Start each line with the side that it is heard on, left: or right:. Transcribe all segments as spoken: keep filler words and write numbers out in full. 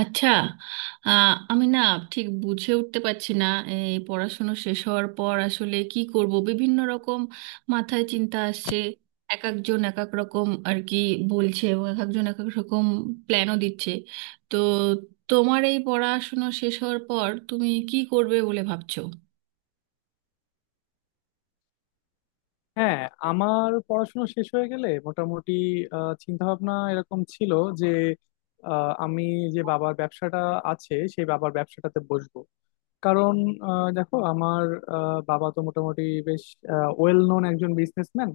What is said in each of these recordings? right: আচ্ছা। আহ, আমি না ঠিক বুঝে উঠতে পারছি না, এই পড়াশুনো শেষ হওয়ার পর আসলে কি করব, বিভিন্ন রকম মাথায় চিন্তা আসছে। এক একজন এক এক রকম আর কি বলছে, এবং এক একজন এক এক রকম প্ল্যানও দিচ্ছে। তো তোমার এই পড়াশুনো শেষ হওয়ার পর তুমি কি করবে বলে ভাবছো?
left: হ্যাঁ, আমার পড়াশোনা শেষ হয়ে গেলে মোটামুটি চিন্তা ভাবনা এরকম ছিল যে আহ, আমি যে বাবার ব্যবসাটা আছে সেই বাবার ব্যবসাটাতে বসবো। কারণ আহ, দেখো আমার আহ, বাবা তো মোটামুটি বেশ ওয়েল নোন একজন বিজনেসম্যান।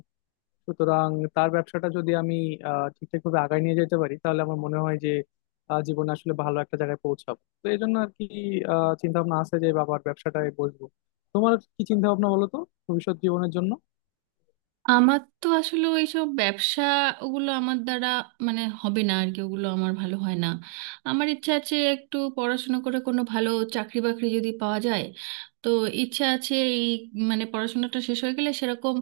left: সুতরাং তার ব্যবসাটা যদি আমি আহ, ঠিকঠাকভাবে আগায় নিয়ে যেতে পারি তাহলে আমার মনে হয় যে আহ, জীবনে আসলে ভালো একটা জায়গায় পৌঁছাবো, তো এই জন্য আর কি চিন্তা ভাবনা আছে যে বাবার ব্যবসাটায় বসবো। তোমার কি চিন্তা ভাবনা বলো তো, ভবিষ্যৎ জীবনের জন্য?
right: আমার তো আসলে ওইসব ব্যবসা, ওগুলো আমার দ্বারা মানে হবে না আর কি, ওগুলো আমার ভালো হয় না। আমার ইচ্ছা আছে একটু পড়াশোনা করে কোনো ভালো চাকরি বাকরি যদি পাওয়া যায়, তো ইচ্ছা আছে এই, মানে পড়াশোনাটা শেষ হয়ে গেলে সেরকম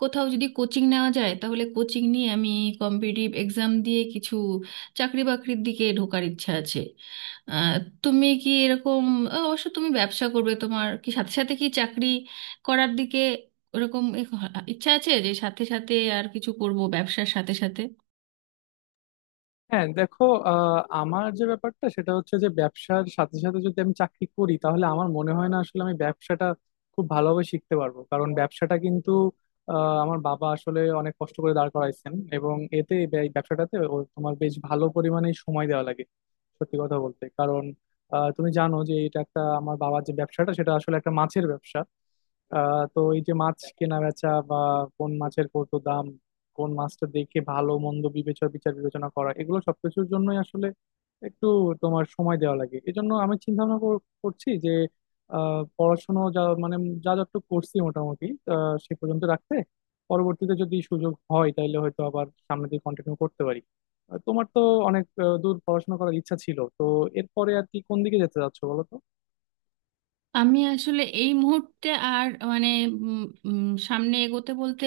right: কোথাও যদি কোচিং নেওয়া যায় তাহলে কোচিং নিয়ে আমি কম্পিটিটিভ এক্সাম দিয়ে কিছু চাকরি বাকরির দিকে ঢোকার ইচ্ছা আছে। আহ, তুমি কি এরকম, অবশ্য তুমি ব্যবসা করবে, তোমার কি সাথে সাথে কি চাকরি করার দিকে ওরকম এক- ইচ্ছা আছে যে সাথে সাথে আর কিছু করব ব্যবসার সাথে সাথে?
left: হ্যাঁ দেখো, আহ, আমার যে ব্যাপারটা সেটা হচ্ছে যে ব্যবসার সাথে সাথে যদি আমি চাকরি করি তাহলে আমার মনে হয় না আসলে আমি ব্যবসাটা খুব ভালোভাবে শিখতে পারবো। কারণ ব্যবসাটা কিন্তু আহ, আমার বাবা আসলে অনেক কষ্ট করে দাঁড় করাইছেন, এবং এতে ব্যয়- ব্যবসাটাতে ও তোমার বেশ ভালো পরিমাণে সময় দেওয়া লাগে। সত্যি কথা বলতে কারণ আহ, তুমি জানো যে এটা একটা আমার বাবার যে ব্যবসাটা সেটা আসলে একটা মাছের ব্যবসা। আহ তো এই যে মাছ কেনা বেচা বা কোন মাছের কত দাম, কোন মাছটা দেখে ভালো মন্দ বিবেচনা বিচার বিবেচনা করা, এগুলো সবকিছুর জন্যই আসলে একটু তোমার সময় দেওয়া লাগে। এজন্য আমি চিন্তা ভাবনা করছি যে আহ পড়াশোনা যা মানে যা যতটুকু করছি মোটামুটি আহ সে পর্যন্ত রাখতে, পরবর্তীতে যদি সুযোগ হয় তাহলে হয়তো আবার সামনে দিয়ে কন্টিনিউ করতে পারি। আহ, তোমার তো অনেক আহ, দূর পড়াশোনা করার ইচ্ছা ছিল তো, এরপরে আর কি কোন দিকে যেতে চাচ্ছো বলো তো?
right: আমি আসলে এই মুহূর্তে আর মানে উম, উম, সামনে এগোতে বলতে,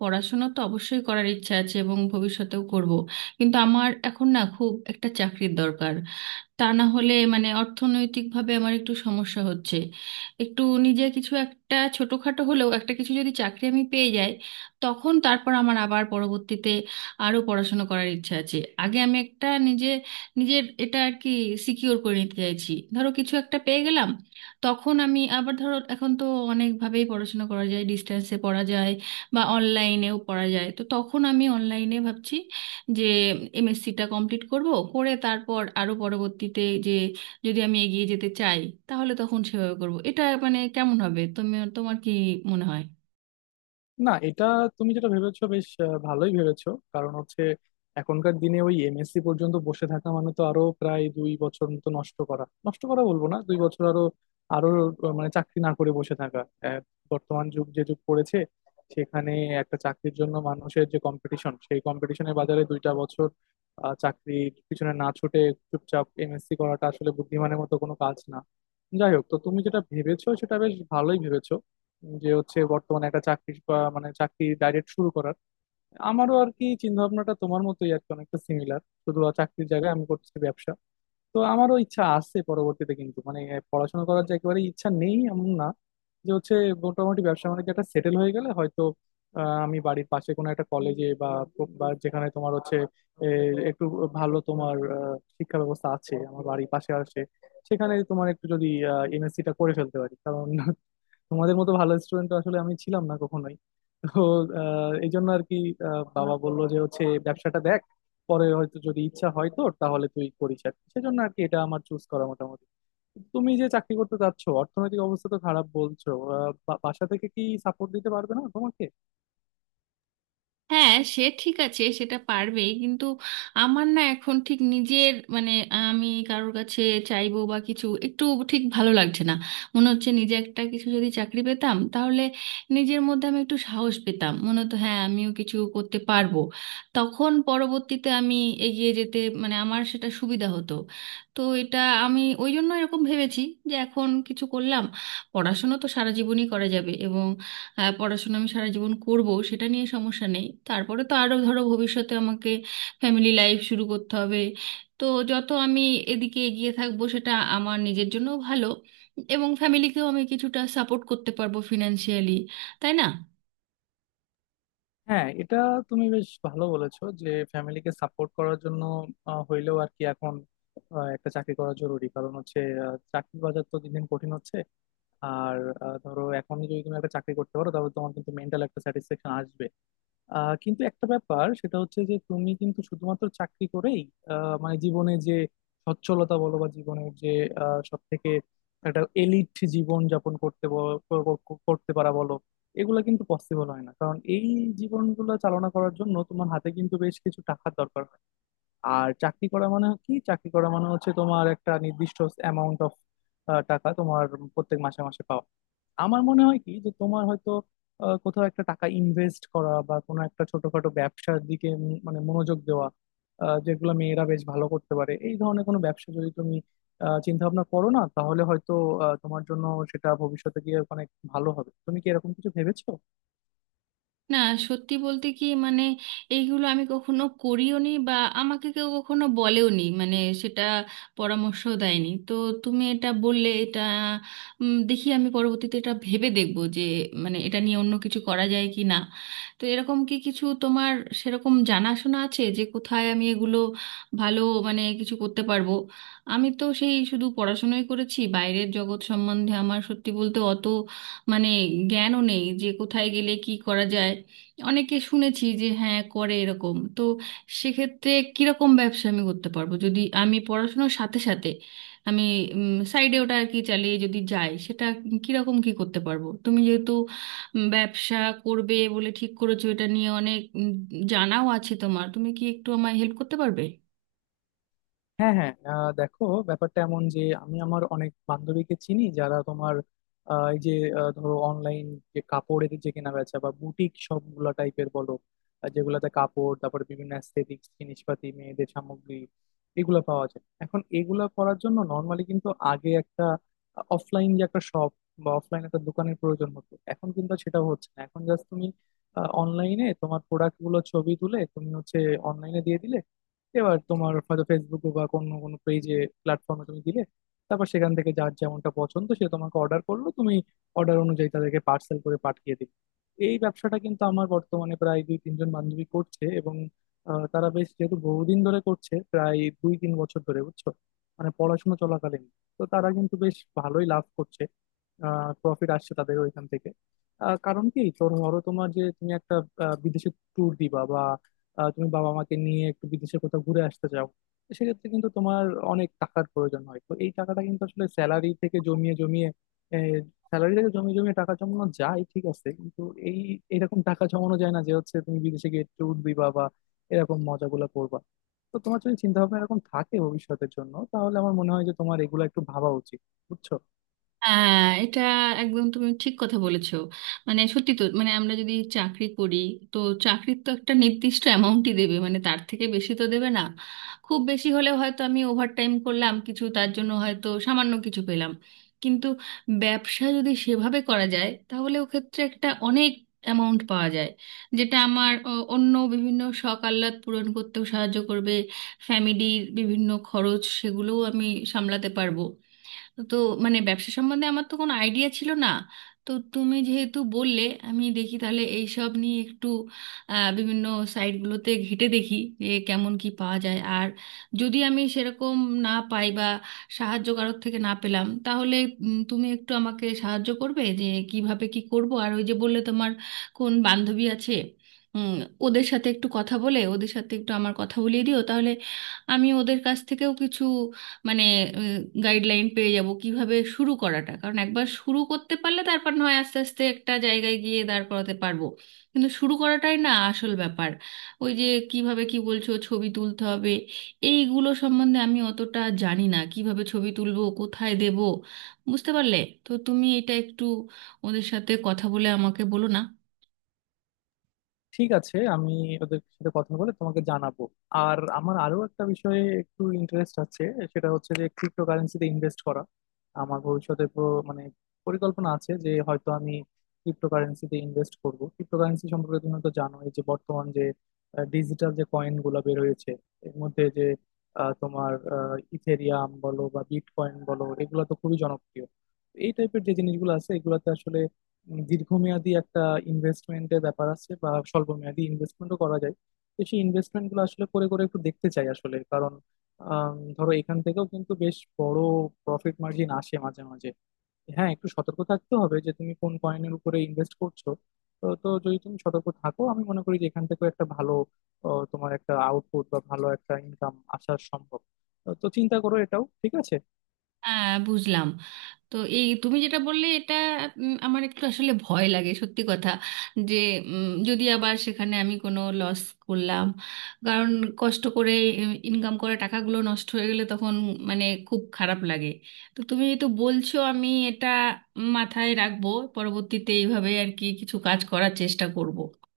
right: পড়াশোনা তো অবশ্যই করার ইচ্ছা আছে এবং ভবিষ্যতেও করব, কিন্তু আমার এখন না খুব একটা চাকরির দরকার, তা না হলে মানে অর্থনৈতিকভাবে আমার একটু সমস্যা হচ্ছে। একটু নিজে কিছু একটা ছোটখাটো হলেও একটা কিছু যদি চাকরি আমি পেয়ে যাই, তখন তারপর আমার আবার পরবর্তীতে আরও পড়াশোনা করার ইচ্ছা আছে। আগে আমি একটা নিজে, নিজের এটা আর কি সিকিওর করে নিতে চাইছি। ধরো কিছু একটা পেয়ে গেলাম, তখন আমি আবার ধরো এখন তো অনেকভাবেই পড়াশোনা করা যায়, ডিস্টেন্সে পড়া যায় বা অনলাইনেও পড়া যায়, তো তখন আমি অনলাইনে ভাবছি যে এমএসসিটা কমপ্লিট করব। করে তারপর আরো পরবর্তীতে যে যদি আমি এগিয়ে যেতে চাই তাহলে তখন সেভাবে করব। এটা মানে কেমন হবে, তুমি তোমার কি মনে হয়?
left: না, এটা তুমি যেটা ভেবেছো বেশ আহ, ভালোই ভেবেছো। কারণ হচ্ছে এখনকার দিনে ওই এমএসসি পর্যন্ত বসে থাকা মানে তো আরো প্রায় দুই বছর মতো নষ্ট করা, নষ্ট করা বলবো না, দুই বছর আরো আরো আহ, মানে চাকরি না করে বসে থাকা। আহ, বর্তমান যুগ যে যুগ পড়েছে সেখানে একটা চাকরির জন্য মানুষের যে কম্পিটিশন, সেই কম্পিটিশনের বাজারে দুইটা বছর আহ, চাকরির পিছনে না ছুটে চুপচাপ এমএসসি করাটা আসলে বুদ্ধিমানের মতো কোনো কাজ না। যাই হোক, তো তুমি যেটা ভেবেছো সেটা বেশ ভালোই ভেবেছো, যে হচ্ছে বর্তমানে একটা চাকরি বা মানে চাকরি ডাইরেক্ট শুরু করার। আমারও আর কি চিন্তা ভাবনাটা তোমার মতোই আর কি অনেকটা সিমিলার, শুধু আর চাকরির জায়গায় আমি করছি ব্যবসা। তো আমারও ইচ্ছা আছে পরবর্তীতে, কিন্তু মানে পড়াশোনা করার যে একেবারে ইচ্ছা নেই এমন না। যে হচ্ছে মোটামুটি ব্যবসা বাণিজ্য একটা সেটেল হয়ে গেলে হয়তো আহ, আমি বাড়ির পাশে কোনো একটা কলেজে বা বা যেখানে তোমার হচ্ছে এ, একটু ভালো তোমার আহ, শিক্ষা ব্যবস্থা আছে আমার বাড়ির পাশে আছে, সেখানে তোমার একটু যদি এমএসসি টা করে ফেলতে পারি। কারণ তোমাদের মতো ভালো স্টুডেন্ট আসলে আমি ছিলাম না কখনোই। তো আহ, এই জন্য আর কি আহ, বাবা বললো যে হচ্ছে ব্যবসাটা দেখ, পরে হয়তো যদি ইচ্ছা হয় তোর তাহলে তুই করিস আর কি। সেজন্য আর কি এটা আমার চুজ করা মোটামুটি। তুমি যে চাকরি করতে চাচ্ছ, অর্থনৈতিক অবস্থা তো খারাপ বলছো, আহ, বা- বাসা থেকে কি সাপোর্ট দিতে পারবে না তোমাকে?
right: হ্যাঁ, সে ঠিক আছে, সেটা পারবেই, কিন্তু আমার না এখন ঠিক নিজের মানে আমি কারোর কাছে চাইবো বা কিছু, একটু ঠিক ভালো লাগছে না। মনে হচ্ছে নিজে একটা কিছু যদি চাকরি পেতাম তাহলে নিজের মধ্যে আমি একটু সাহস পেতাম, মনে হতো হ্যাঁ আমিও কিছু করতে পারবো। তখন পরবর্তীতে আমি এগিয়ে যেতে মানে আমার সেটা সুবিধা হতো। তো এটা আমি ওই জন্য এরকম ভেবেছি যে এখন কিছু করলাম, পড়াশুনো তো সারা জীবনই করা যাবে। এবং হ্যাঁ, পড়াশোনা আমি সারা জীবন করব, সেটা নিয়ে সমস্যা নেই। তারপরে তো আরো ধরো ভবিষ্যতে আমাকে ফ্যামিলি লাইফ শুরু করতে হবে, তো যত আমি এদিকে এগিয়ে থাকবো সেটা আমার নিজের জন্য ভালো, এবং ফ্যামিলিকেও আমি কিছুটা সাপোর্ট করতে পারবো ফিনান্সিয়ালি, তাই না?
left: হ্যাঁ, এটা তুমি বেশ ভালো বলেছো যে ফ্যামিলিকে সাপোর্ট করার জন্য আহ, হইলেও আর কি এখন আহ, একটা চাকরি করা জরুরি। কারণ হচ্ছে আহ, চাকরির বাজার তো দিন দিন কঠিন হচ্ছে। আর আহ, ধরো এখনই যদি তুমি একটা চাকরি করতে পারো তাহলে তোমার কিন্তু মেন্টাল একটা স্যাটিসফ্যাকশন আসবে। আহ, কিন্তু একটা ব্যাপার সেটা হচ্ছে যে তুমি কিন্তু শুধুমাত্র চাকরি করেই আহ, মানে জীবনে যে সচ্ছলতা বলো বা জীবনের যে সব থেকে একটা এলিট জীবন যাপন করতে ব- ক- ক- করতে পারা বলো, এগুলা কিন্তু পসিবল হয় না। কারণ এই জীবনগুলো চালনা করার জন্য তোমার হাতে কিন্তু বেশ কিছু টাকার দরকার হয়। আর চাকরি করা মানে কি? চাকরি করা মানে হচ্ছে তোমার একটা নির্দিষ্ট অ্যামাউন্ট অফ টাকা তোমার প্রত্যেক মাসে মাসে পাওয়া। আমার মনে হয় কি যে তোমার হয়তো আহ, কোথাও একটা টাকা ইনভেস্ট করা বা কোনো একটা ছোটখাটো ব্যবসার দিকে উম মানে মনোযোগ দেওয়া, আহ, যেগুলো মেয়েরা বেশ ভালো করতে পারে এই ধরনের কোনো ব্যবসা যদি তুমি চিন্তা ভাবনা করো না তাহলে হয়তো আহ, তোমার জন্য সেটা ভবিষ্যতে গিয়ে অনেক ভালো হবে। তুমি কি এরকম কিছু ভেবেছো?
right: না, সত্যি বলতে কি মানে এইগুলো আমি কখনো করিওনি বা আমাকে কেউ কখনো বলেওনি, মানে সেটা পরামর্শ দেয়নি। তো তুমি এটা বললে, এটা উম, দেখি আমি পরবর্তীতে এটা ভেবে দেখবো যে মানে এটা নিয়ে অন্য কিছু করা যায় কি না। তো এরকম কি কিছু তোমার সেরকম জানাশোনা আছে যে কোথায় আমি এগুলো ভালো মানে কিছু করতে পারবো? আমি তো সেই শুধু পড়াশোনাই করেছি, বাইরের জগৎ সম্বন্ধে আমার সত্যি বলতে অত মানে জ্ঞানও নেই যে কোথায় গেলে কি করা যায়। অনেকে শুনেছি যে হ্যাঁ করে এরকম, তো সেক্ষেত্রে কিরকম ব্যবসা আমি করতে পারবো, যদি আমি পড়াশোনার সাথে সাথে আমি সাইডে ওটা আর কি চালিয়ে যদি যাই সেটা কিরকম কি করতে পারবো? তুমি যেহেতু উম, ব্যবসা করবে বলে ঠিক করেছো, এটা নিয়ে অনেক উম, জানাও আছে তোমার, তুমি কি একটু আমায় হেল্প করতে পারবে?
left: হ্যাঁ হ্যাঁ, আহ, দেখো ব্যাপারটা এমন যে আমি আমার অনেক বান্ধবীকে চিনি যারা তোমার আহ, এই যে আহ, ধরো অনলাইন যে কাপড়ের যে কেনা বেচা বা বুটিক সবগুলা টাইপের বলো, আহ, যেগুলাতে কাপড় তারপর বিভিন্ন অ্যাস্থেটিক্স জিনিসপাতি মেয়েদের সামগ্রী এগুলো পাওয়া যায়। এখন এগুলা করার জন্য নর্মালি কিন্তু আগে একটা অফলাইন যে একটা শপ বা অফলাইন একটা দোকানের প্রয়োজন হতো, এখন কিন্তু সেটাও হচ্ছে না। এখন জাস্ট তুমি অনলাইনে তোমার প্রোডাক্ট গুলো ছবি তুলে তুমি হচ্ছে অনলাইনে দিয়ে দিলে, এবার তোমার হয়তো ফেসবুকে বা কোনো কোনো পেজে প্ল্যাটফর্মে তুমি দিলে, তারপর সেখান থেকে যার যেমনটা পছন্দ সে তোমাকে অর্ডার করলো, তুমি অর্ডার অনুযায়ী তাদেরকে পার্সেল করে পাঠিয়ে দিলে। এই ব্যবসাটা কিন্তু আমার বর্তমানে প্রায় দুই তিনজন বান্ধবী করছে, এবং আহ, তারা বেশ যেহেতু বহুদিন ধরে করছে প্রায় দুই তিন বছর ধরে, বুঝছো, মানে পড়াশোনা চলাকালীন। তো তারা কিন্তু বেশ ভালোই লাভ করছে, প্রফিট আসছে তাদের ওইখান থেকে। আহ, কারণ কি তো ধরো তোমার যে তুমি একটা আহ, বিদেশে ট্যুর দিবা বা আহ, তুমি বাবা মাকে নিয়ে একটু বিদেশে কোথাও ঘুরে আসতে চাও, তো সেক্ষেত্রে কিন্তু তোমার অনেক টাকার প্রয়োজন হয়। তো এই টাকাটা কিন্তু আসলে স্যালারি থেকে জমিয়ে জমিয়ে স্যালারি থেকে জমিয়ে জমিয়ে টাকা জমানো যায় ঠিক আছে, কিন্তু এই এরকম টাকা জমানো যায় না যে হচ্ছে তুমি বিদেশে গিয়ে ট্যুর দিবা বা এরকম মজাগুলো করবা। তো তোমার যদি চিন্তা ভাবনা এরকম থাকে ভবিষ্যতের জন্য তাহলে আমার মনে হয় যে তোমার এগুলো একটু ভাবা উচিত, বুঝছো?
right: হ্যাঁ, এটা একদম তুমি ঠিক কথা বলেছো। মানে সত্যি তো, মানে আমরা যদি চাকরি করি, তো চাকরির তো একটা নির্দিষ্ট অ্যামাউন্টই দেবে, মানে তার থেকে বেশি তো দেবে না। খুব বেশি হলে হয়তো আমি ওভারটাইম করলাম কিছু, তার জন্য হয়তো সামান্য কিছু পেলাম। কিন্তু ব্যবসা যদি সেভাবে করা যায় তাহলে ও ক্ষেত্রে একটা অনেক অ্যামাউন্ট পাওয়া যায়, যেটা আমার অ, অন্য বিভিন্ন শখ আহ্লাদ পূরণ করতেও সাহায্য করবে। ফ্যামিলির বিভিন্ন খরচ সেগুলোও আমি সামলাতে পারবো। তো মানে ব্যবসা সম্বন্ধে আমার তো কোনো আইডিয়া ছিল না, তো তুমি যেহেতু বললে আমি দেখি তাহলে এই সব নিয়ে একটু আহ, বিভিন্ন সাইটগুলোতে ঘেঁটে দেখি যে কেমন কি পাওয়া যায়। আর যদি আমি সেরকম না পাই বা সাহায্য কারোর থেকে না পেলাম তাহলে উম, তুমি একটু আমাকে সাহায্য করবে যে কিভাবে কি করব। আর ওই যে বললে তোমার কোন বান্ধবী আছে, উম, ওদের সাথে একটু কথা বলে ওদের সাথে একটু আমার কথা বলিয়ে দিও, তাহলে আমি ওদের কাছ থেকেও কিছু মানে গাইডলাইন পেয়ে যাব কিভাবে শুরু করাটা। কারণ একবার শুরু করতে পারলে তারপর নয় আস্তে আস্তে একটা জায়গায় গিয়ে দাঁড় করাতে পারবো, কিন্তু শুরু করাটাই না আসল ব্যাপার। ওই যে কিভাবে কি বলছো ছবি তুলতে হবে, এইগুলো সম্বন্ধে আমি অতটা জানি না, কিভাবে ছবি তুলবো কোথায় দেব বুঝতে পারলে। তো তুমি এটা একটু ওদের সাথে কথা বলে আমাকে বলো না।
left: ঠিক আছে, আমি ওদের সাথে কথা বলে তোমাকে জানাবো। আর আমার আরো একটা বিষয়ে একটু ইন্টারেস্ট আছে, সেটা হচ্ছে যে ক্রিপ্টো কারেন্সিতে ইনভেস্ট করা। আমার ভবিষ্যতে প্র- মানে পরিকল্পনা আছে যে হয়তো আমি ক্রিপ্টো কারেন্সিতে ইনভেস্ট করব। ক্রিপ্টো কারেন্সি সম্পর্কে তুমি তো জানো, এই যে বর্তমান যে ডিজিটাল যে কয়েন গুলা বের হয়েছে, এর মধ্যে যে আহ, তোমার ইথেরিয়াম বলো বা বিটকয়েন বলো এগুলো তো খুবই জনপ্রিয়। এই টাইপের যে জিনিসগুলো আছে এগুলাতে আসলে উম, দীর্ঘমেয়াদী একটা ইনভেস্টমেন্টের ব্যাপার আছে বা স্বল্প মেয়াদী ইনভেস্টমেন্টও করা যায়। তো সেই ইনভেস্টমেন্ট গুলো আসলে করে করে একটু দেখতে চাই আসলে, কারণ আম, ধরো এখান থেকেও কিন্তু বেশ বড় প্রফিট মার্জিন আসে মাঝে মাঝে। হ্যাঁ, একটু সতর্ক থাকতে হবে যে তুমি কোন কয়েনের উপরে ইনভেস্ট করছো। তো তো যদি তুমি সতর্ক থাকো আমি মনে করি যে এখান থেকেও একটা ভালো আহ, তোমার একটা আউটপুট বা ভালো একটা ইনকাম আসা সম্ভব। তো তো চিন্তা করো, এটাও ঠিক আছে।
right: হ্যাঁ বুঝলাম। তো এই তুমি যেটা বললে, এটা উম, আমার একটু আসলে ভয় লাগে সত্যি কথা যে উম, যদি আবার সেখানে আমি কোনো লস করলাম, কারণ কষ্ট করে ইনকাম করা টাকাগুলো নষ্ট হয়ে গেলে তখন মানে খুব খারাপ লাগে। তো তুমি যেহেতু বলছো আমি এটা মাথায় রাখবো, পরবর্তীতে এইভাবে আর কি কিছু কাজ করার চেষ্টা করব।